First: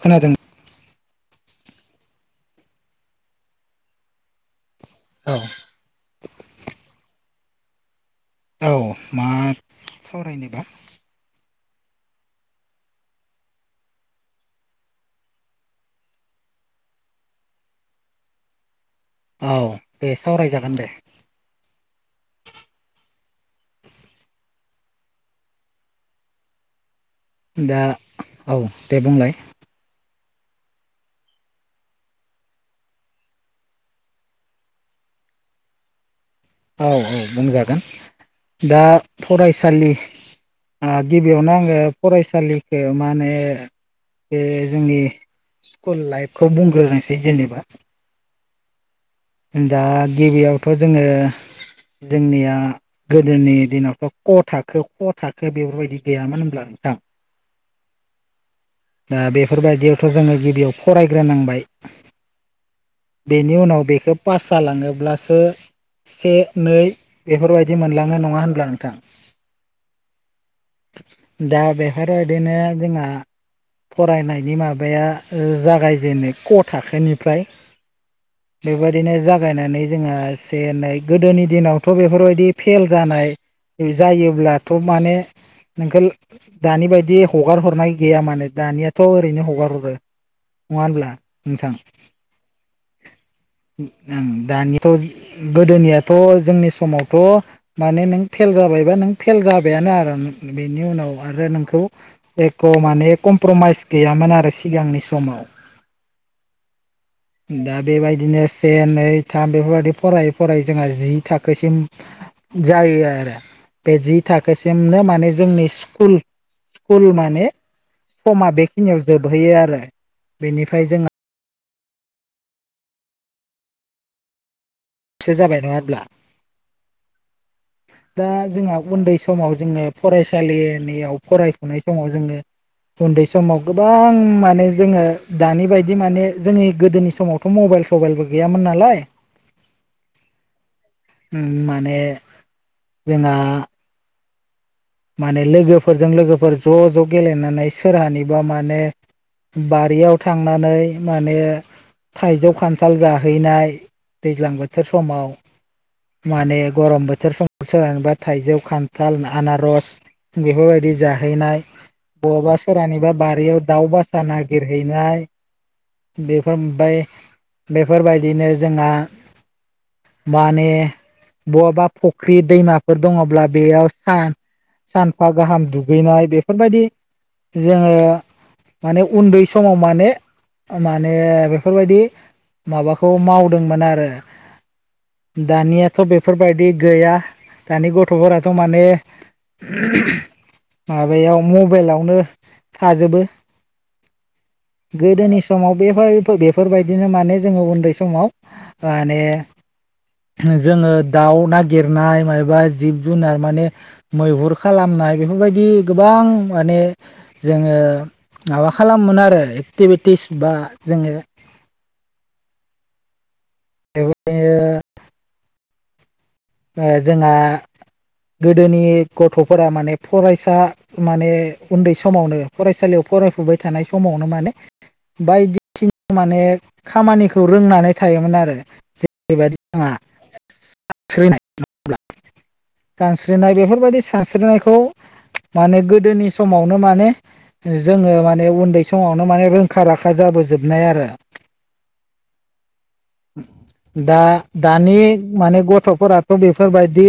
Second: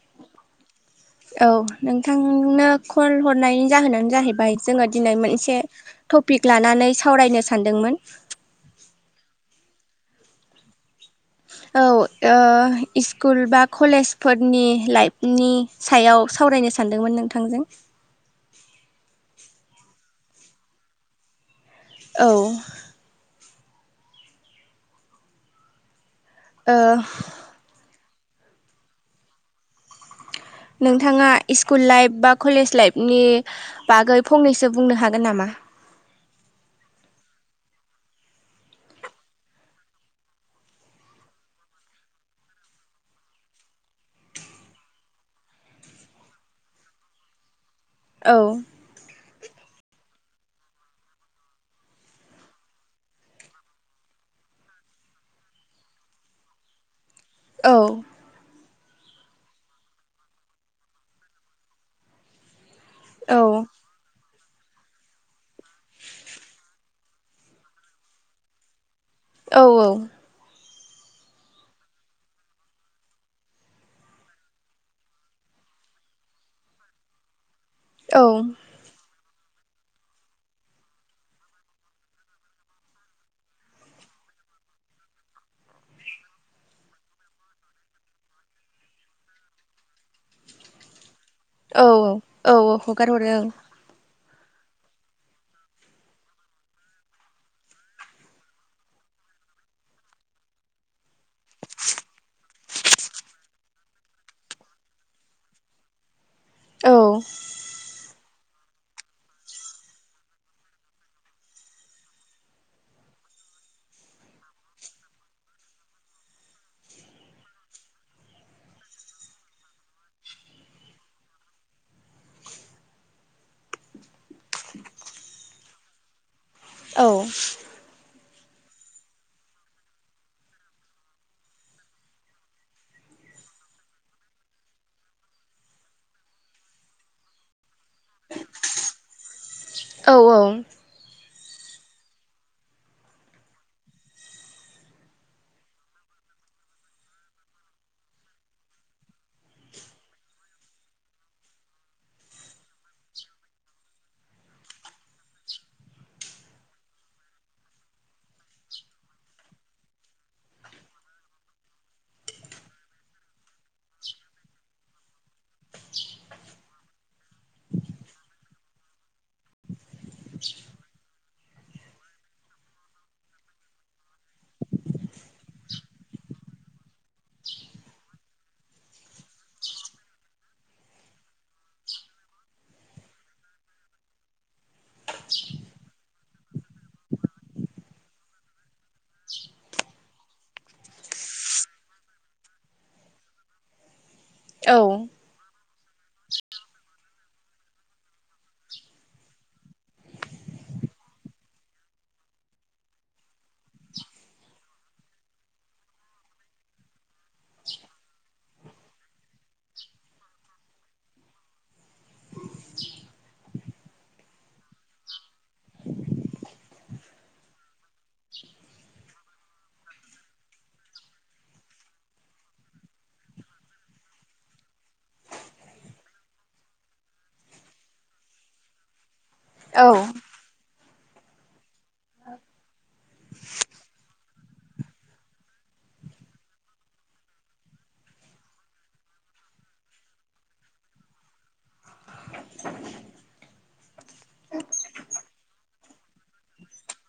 खोनादों औ नोंथांनो कल हरनायनि जाहोनानो जाहैबाय जोङो दिनै औ मोनसे टपिक लानानै सावरायनो सानदोंमोन औ मा सावरायनोबा औ स्कुल बा कलेजफोरनि लाइफनि सायाव सावरायनो सानदोंमोन नोंथांजों औ दे सावरायजागोन दे औ ओ दा औ दे बुंलाय नोंथाङा स्कुल लाइफ बा कलेज लाइफनि बागै फंनैसो बुंनो हागोन नामा औ औ बुंजागोन दा फरायसालि गिबियावनो आङो फरायसालिखौ माने बे जोंनि स्कुल लाइफखौ बुंग्रोनोसै जेनेबा औ दा गिबियावथ' जोङो जोंनिया गोदोनि दिनावथ' क थाखो ख थाखो बेफोरबायदि गैयामोन होनब्ला थां औ दा बेफोरबायदियावथ' जोङो गिबियाव फरायग्रोनांबाय औ बेनि उनाव बेखौ पास जालाङोब्लासो से नै बेफोरबायदि मोनलाङो नङा होनब्ला नोंथां औ औ दाउ बेहाव बिदिनो जोंहा फरायनायनि माबाया जागायजेननो क' थाखोनिफ्राय औ बेबायदिनो ज जागायनानै जोंहा एसे एनै गोदोनि दिनावथ' बेफोरबायदि फेल जानाय जायोब्लाथ' माने नोंखौ दानि बायदि हगार हरनाय गैया मानोे दानियाथ' ओरैनो हगार हरो नङा होमब्ला औ औ औ औ हगार हरो ओं उम दानियाथ' गोदोनियाथ' जोंनि समावथ' माने नों फेल जाबायबा नों फेल जाबायानो आरो बेनि उनाव आरो नोंखौ खौ माने कमप्रमाइस गैयामोन आरो सिगांनि समाव औ दा बेबायदिनो से नै थाम बेफोरबायदि फरायै फरायै जोंहा जि थाखोसिम जायो आरो बे जि थाखोसिमनो माने जोंनि स्कुल स्कुल माने समा बेखिनियाव जोबहैयो आरो बेनिफ्राय जोंहा सो जाबाय नङाब्ला औ दा जोंहा उन्दै समाव जोङो फरायसालिनियाव फरायफुनाय समाव जोङो उन्दै समाव गोबां माने जोङो दानि बायदि माने जोंनि गोदोनि समावथ' मबाइल मबाइल सबाइलबो गैयामोन नालाय औ औ माने जोंना माने लोगोफोरजों लोगोफोर ज' ज' गेलेनानै सोरहानिबा माने बारियाव थांनानै माने थाइजौ खान्थाल जाहैनाय दैज्लां बोथोर समाव माने गरम बोथोर समाव सोलायबा थाइजौ खान्थाल आनारस बेफोरबायदि जाहैनाय बहाबा सोरानिबा बारियाव दाउ बासा नागिरहैनाय बेफोर ओमफ्राय बेफोरबायदिनो जोंहा माने बबबा फुख्रि दैमाफोर दङब्ला बेयाव सान सानफा गाहाम दुगैनाय बेफोरबायदि जोङो माने उन्दै समाव माने माने बेफोरबायदि माबाखौ मावदोंमोन आरो। दानियाथ' बेफोरबायदि गैया, दानि गथ'फोराथ' माने माबायाव मबेलावनो थाजोबो। औ गोदोनि समाव बे बाय बेफोरबायदिनो माने जोङो उन्दै समाव माने जोङो दाउ नागिरनाय मायबा जिब जुनार माने मैहुर खालामनाय बेफोरबायदि गोबां माने जोङो माबा खालामो मोन आरो एक्टिभिटिस बा जोङो [unintelligible] जोंहा गोदोनि गथ'फोरा माने फरायसा माने उन्दै समावनो फरायसालियाव फरायफुबाय थानाय समावनो माने बायदिसिना माने खामानिखौ रोंनानै था थायोमोन आरो जेरैबायदि औ जोंहा [unintelligible] सानस्रिनाय बेफोरबायदि सानस्रिनायखौ माने गोदोनि समावनो माने जोङो माने उन्दै समावनो माने रोंखा राखा जा बोजोबनाय आरो। दा दानि माने गथ' फोराथ' बेफोरबायदि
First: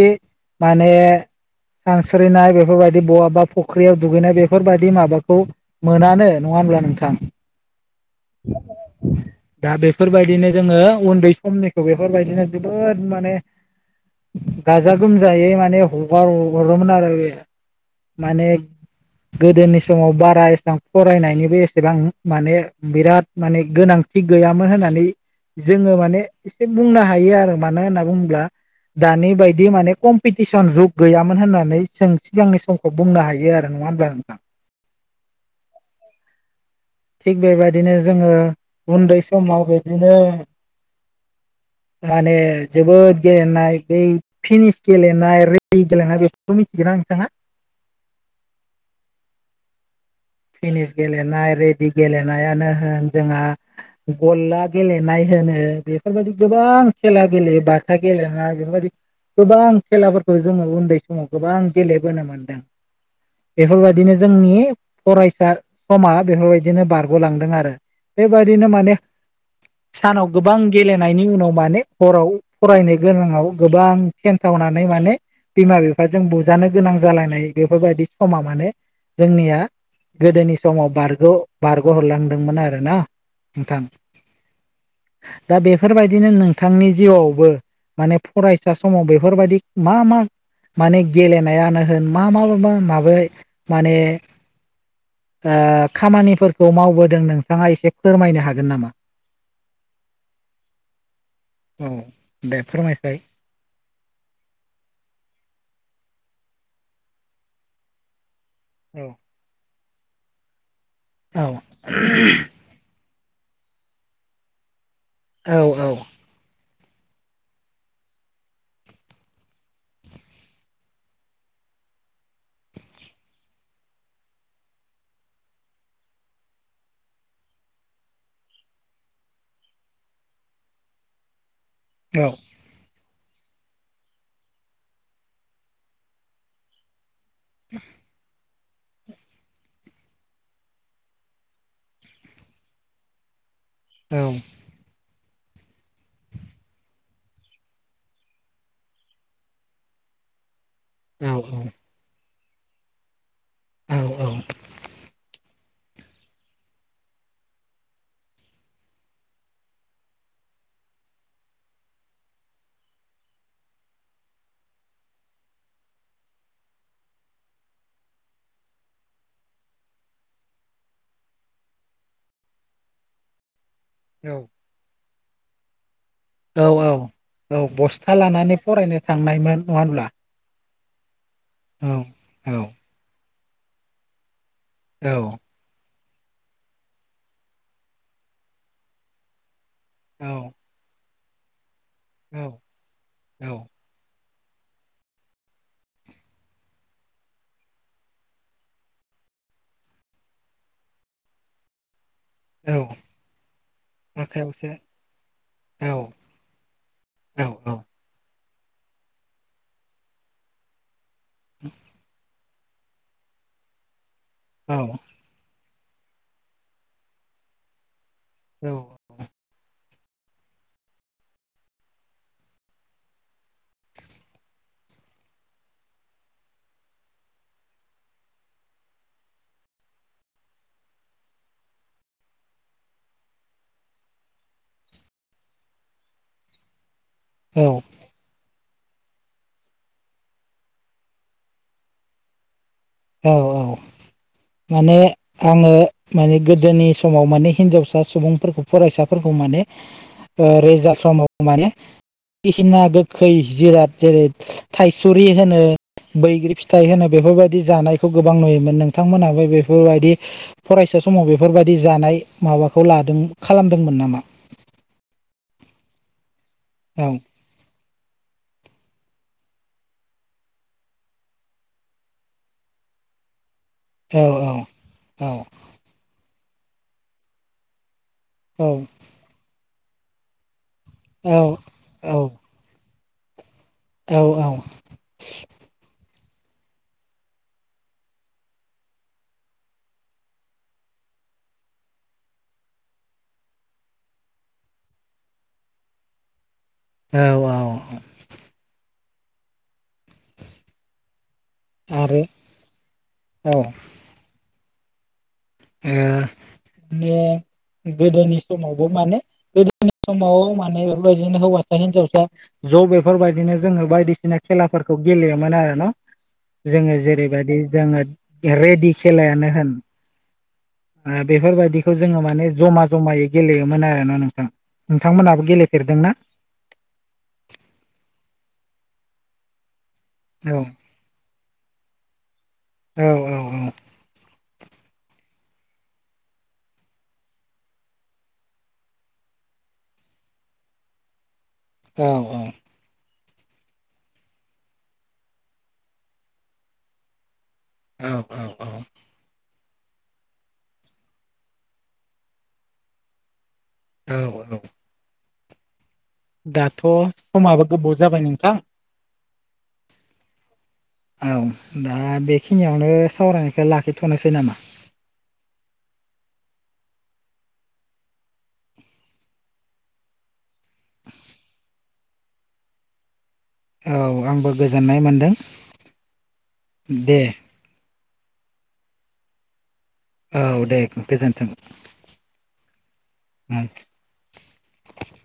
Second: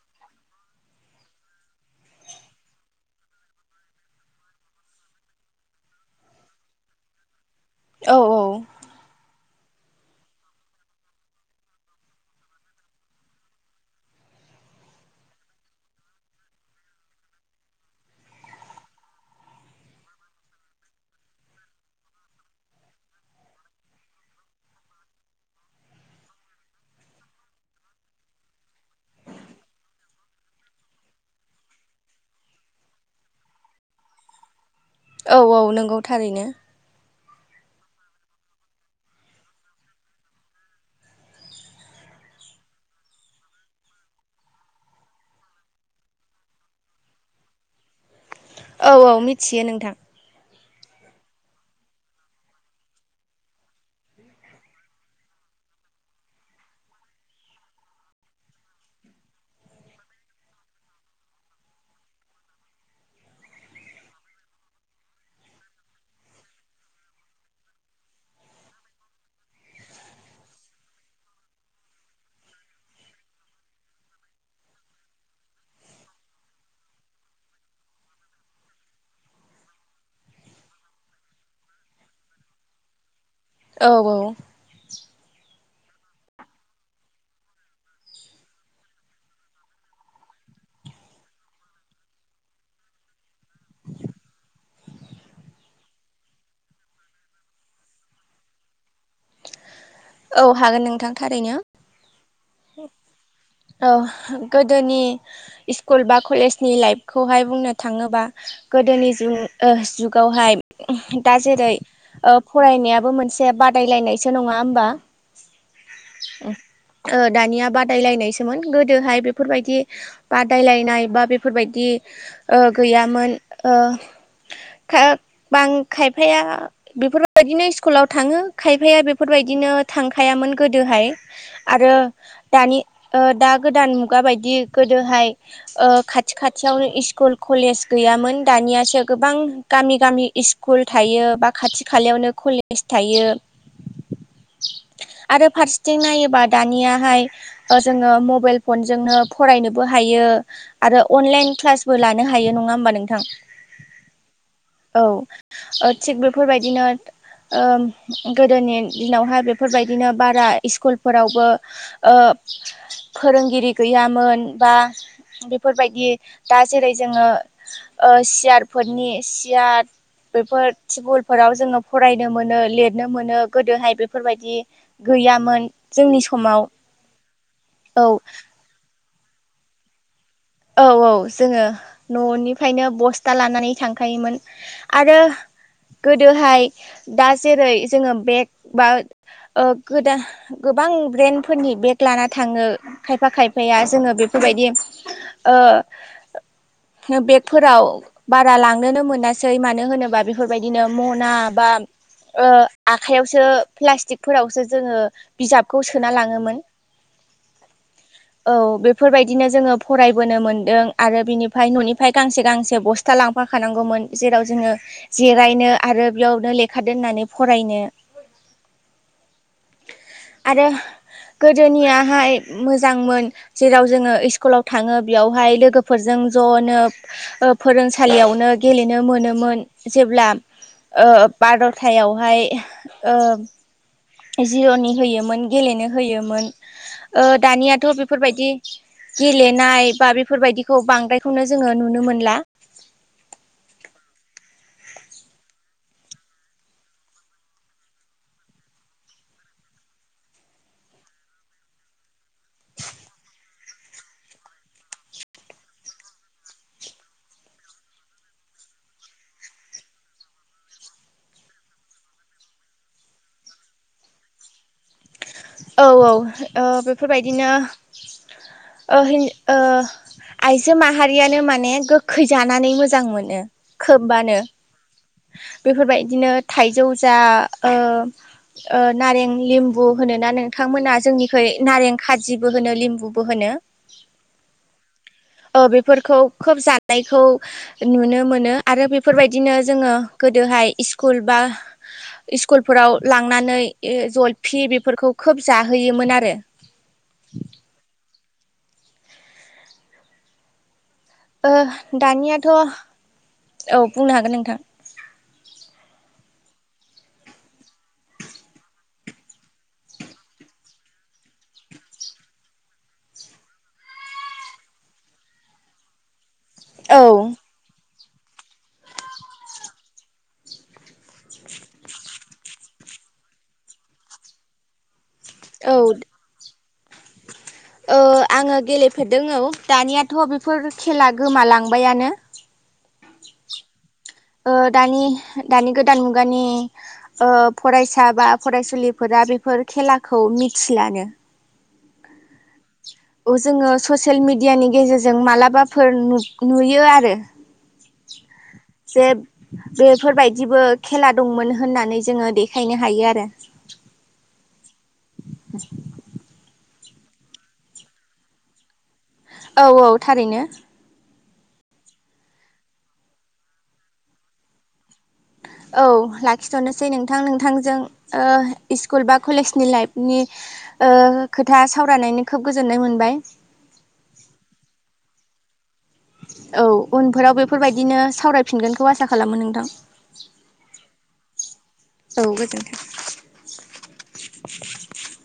माने सानस्रिनाय बेफोरबायदि बहाबा फख्रियाव दुगैनाय बेफोरबायदि माबाखौ मोनानो, नङा होमब्ला नोंथां? औ औ। दा बेफोरबायदिनो जोङो उन्दै समनिखौ बेफोरबायदिनो जोबोद माने गाजा गोमजायै माने हगार हरोमोन आरो बे माने गोदोनि समाव बारा एसां फरायनायनिबो एसेबां माने बेराद माने गोनां थि गैयामोन होननानै जोङो माने एसे बुंनो हायो आरो मानो होनना बुङोब्ला दानि बायदि माने कम्पिटिसन जुग गैयामोन होननानै जों सिगांनि समखौ बुंनो हायो। आरो नङा होमब्ला नोंथां? औ औ नंगौ थारैनो। थिग बेबायदिनो जोङो उन्दै समाव बिदिनो माने जोबोद गेलेनाय बै फिनिस गेलेनाय रेदि गेलेनाय बेफोरखौ मिथिगोना? ना नोंथाङा? औ औ मिथियो नोंथां। टेनिस गेलेनाय रेडि गेलेनायानो होन जोंहा गल्ला गेलेनाय होन नो बेफोरबायदि गोबां खेला गेलेयो, बाथा गेलेङा बेफोरबायदि गोबां खेलाफोरखौ जोङो उन्दै समाव गोबां गेलेबोनो मोनदों। बेफोरबायदिनो जोंनि फरायसा समा बेफोरबायदिनो बारग'लांदों आरो बेबायदिनो माने सानाव गोबां गेलेनायनि उनाव माने हराव फरायनो गोनाङाव गोबां सेन्थाव नानै माने बिमा बिफाजों बुजानो गोनां जालायनाय बेफोरबायदि समा माने जोंनिया गोदोनि समाव बारग' बारग' हरलांदोंमोन आरोना। नोंथां। औ औ दा बे बेफोरबायदिनो नोंथांनि जिउआवबो माने फरायसा समाव बेफोरबायदि मा मा माने गेलेनायानो होन मा मा माबै माने ओ खामानिफोरखौ मावबोदों नोंथाङा एसे फोरमायनो हागोन नामा? औ हागोन नोंथां थारैनो। औ दे फोरमायसाय औ गोदोनि इसकुल बा कलेजनि लाइफखौहाय बुंनो थाङोबा औ गोदोनि जु जुगावहाय दा औ जेरै ओ फरायनायाबो मोनसे बादायलायनायसो नङा होमबा औ औ ओ दानिया बादायलायनायसोमोन गोदोहाय बेफोरबायदि बादायलायनाय बा बेफोरबायदि ओ गैयामोन ओ खा बां खायफाया बेफोरबायदिनो स्कुलाव थाङो खायफाया बेफोरबायदिनो थांखायामोन गोदोहाय आरो औ दानि ओ दा गोदान मुगा बायदि गोदोहाय ओ खाथि खाथियावनो इस्कुल कलेज गैयामोन दानियासो गोबां गामि गामि इस्कुल थायो बा खाथि खालायावनो कलेज थायो औ आरो फारसेथिं नायोबा दानियाहाय जोङो मबाइल फनजोंनो फरायनोबो हायो बियो आरो औ अनलाइन क्लासबो लानो हायो नङा होमबा नोंथां औ ओ थिग बेफोरबायदिनो ओ गोदोनि दिनावहाय बे बेफोरबायदिनो बारा इस्कुलफोरावबो ओ फोरोंगिरि गैयामोन बा बेफोरबायदि दा जेरै जोङो ओ सियारफोरनि सियार दा बेफोर टिबुल फोराव जोङो फरायनो मोनो लिरनो मोनो गोदो हाय बेफोरबायदि गैयामोन जोंनि औ समाव औ औ बस्था लानानै फरायनो थांनायमोन नङा होनब्ला औ औ औ जोङो औ न'निफ्रायनो बस्था लानानै थांखायोमोन औ आरो गोदोहाय दा जेरै जोङो बेग बा ओ गोदा औ गोबां ब्रेन्डफोरनि बेग लाना औ थाङो खायफा औ खायफाया जोङो बे बेफोरबायदि ओ बेगफोराव बारा लांनोनो मोनासै मानो होनोबा बेफोरबायदिनो मना बा ओ औ आखाइयावसो प्लास्टिकफोरावसो आखायावसो जोङो बिजाबखौ सोना लाङोमोन औ औ औ बेफोरबायदिनो जोङो फरायबोनो मोन्दों आरो बिनिफ्राय न'निफ्राय गांसे गांसे बस्था लांफा खानांगौमोन जेराव जोङो औ जिरायनो आरो बेयावनो लेखा दोननानै फरायनो औ आरो गोदोनियाहाय मोजांमोन जेराव जोङो इस्कुलाव थां थाङो बेयावहाय लोगोफोरजों ज'नो ओ फोरोंसालियावनो गेलेनो मोनोमोन जेब्ला ओ बार'थायावहाय ओ जिर'नि होयोमोन गेलेनो होयोमोन ओ औ दानियाथ' बेफोरबायदि गेलेनाय बा बेफोरबायदिखौ बांद्रायखौनो जोङो नुनो मोनला औ औ माने आङो माने गोदोनि समाव माने हिनजावसा सुबुंफोरखौ फरायसाफोरखौ माने ओ रोजा समाव माने बायदिसिना गोखै जिराद जेरै थायसुरि होनो बैग्रि फिथाइ होनो बेफोरबायदि जानायखौ गोबां नुयोमोन नोंथांमोनाबो बेफोरबायदि फरायसा समाव बेफोरबायदि जानाय हाबाखौ लादों खालामदोंमोन नामाय औ औ ओ बेफोरबायदिनो [inaudible] ओहोय ओ आइजो माहारियानो माने गोखै जानानै मोजां मोनो औ खोबबानो औ बेफोरबायदिनो थाइजौ जा ओ ओ औ नारें लिम्बु होनोना नोंथांमोना औ जोंनिखै नारें खाजिबो होनो लिम्बु बो होनो औ औ बेफोरखौ खोब जानायखौ नुनो मोनो आरो बेफोरबायदिनो जोङो गोदोहाय इस्कुल बा स्कुलफोराव लांनानै जलफि बेफोरखौ खोब जाहोयोमोन आरो औ औ औ आरो दानियाथ' औ बुंनो हागोन नोंथां ओ गोदोनि समावबो माने गोदोनि समाव माने बेफोरबायदिनो हौवासा हिन्जावसा ज' बेफोरबायदिनो जोङो बायदिसिना खेलाफोरखौ गेलेयोमोन आरोना जोङो औ जेरैबायदि जोङो रेडि खेलायानो होन बेफोरबायदिखौ जोङो माने जमा जमायै गेलेयोमोन आरोना नोंथां नोंथांमोनहाबो औ गेलेफेरदों ना ओ आङो गेलेफेरदों औ दानियाथ' औ बेफोर खेला गोमालांबायानो औ औ औ ओदानि दानि गोदान मुगानि फरायसा बा फरायसुलिफोरा बेफोर खेलाखौ मिथिलानो औ औ जोङो ससियेल मिडियानि गेजेरजों मालाबाफोर नुयो आरो। औ औ औ बे बेफोरबायदिबो खेला दंमोन होननानै जोङो देखायनो हायो आरो। औ औ। [inaudible] दाथ' समाबो गोबाव जाबाय नोंथां। औ औ थारैनो औ दा बेखिनियावनो सावरायनायखौ लाखिथ'नोसै नामा औ लाखिथ'नोसै नोंथां नोंथांजों इस्कुल बा कलेज नि लाइफनि ओ खोथा सावरायनायनि खोब गोजोननाय मोनबाय औ आंबो गोजोननाय मोनदों औ दे उनफोराव बेफोरबायदिनो सावरायफिनगोनखौ आसा खालामो नोंथां औ दे गोजोन्थों औ गोजोन्थों हम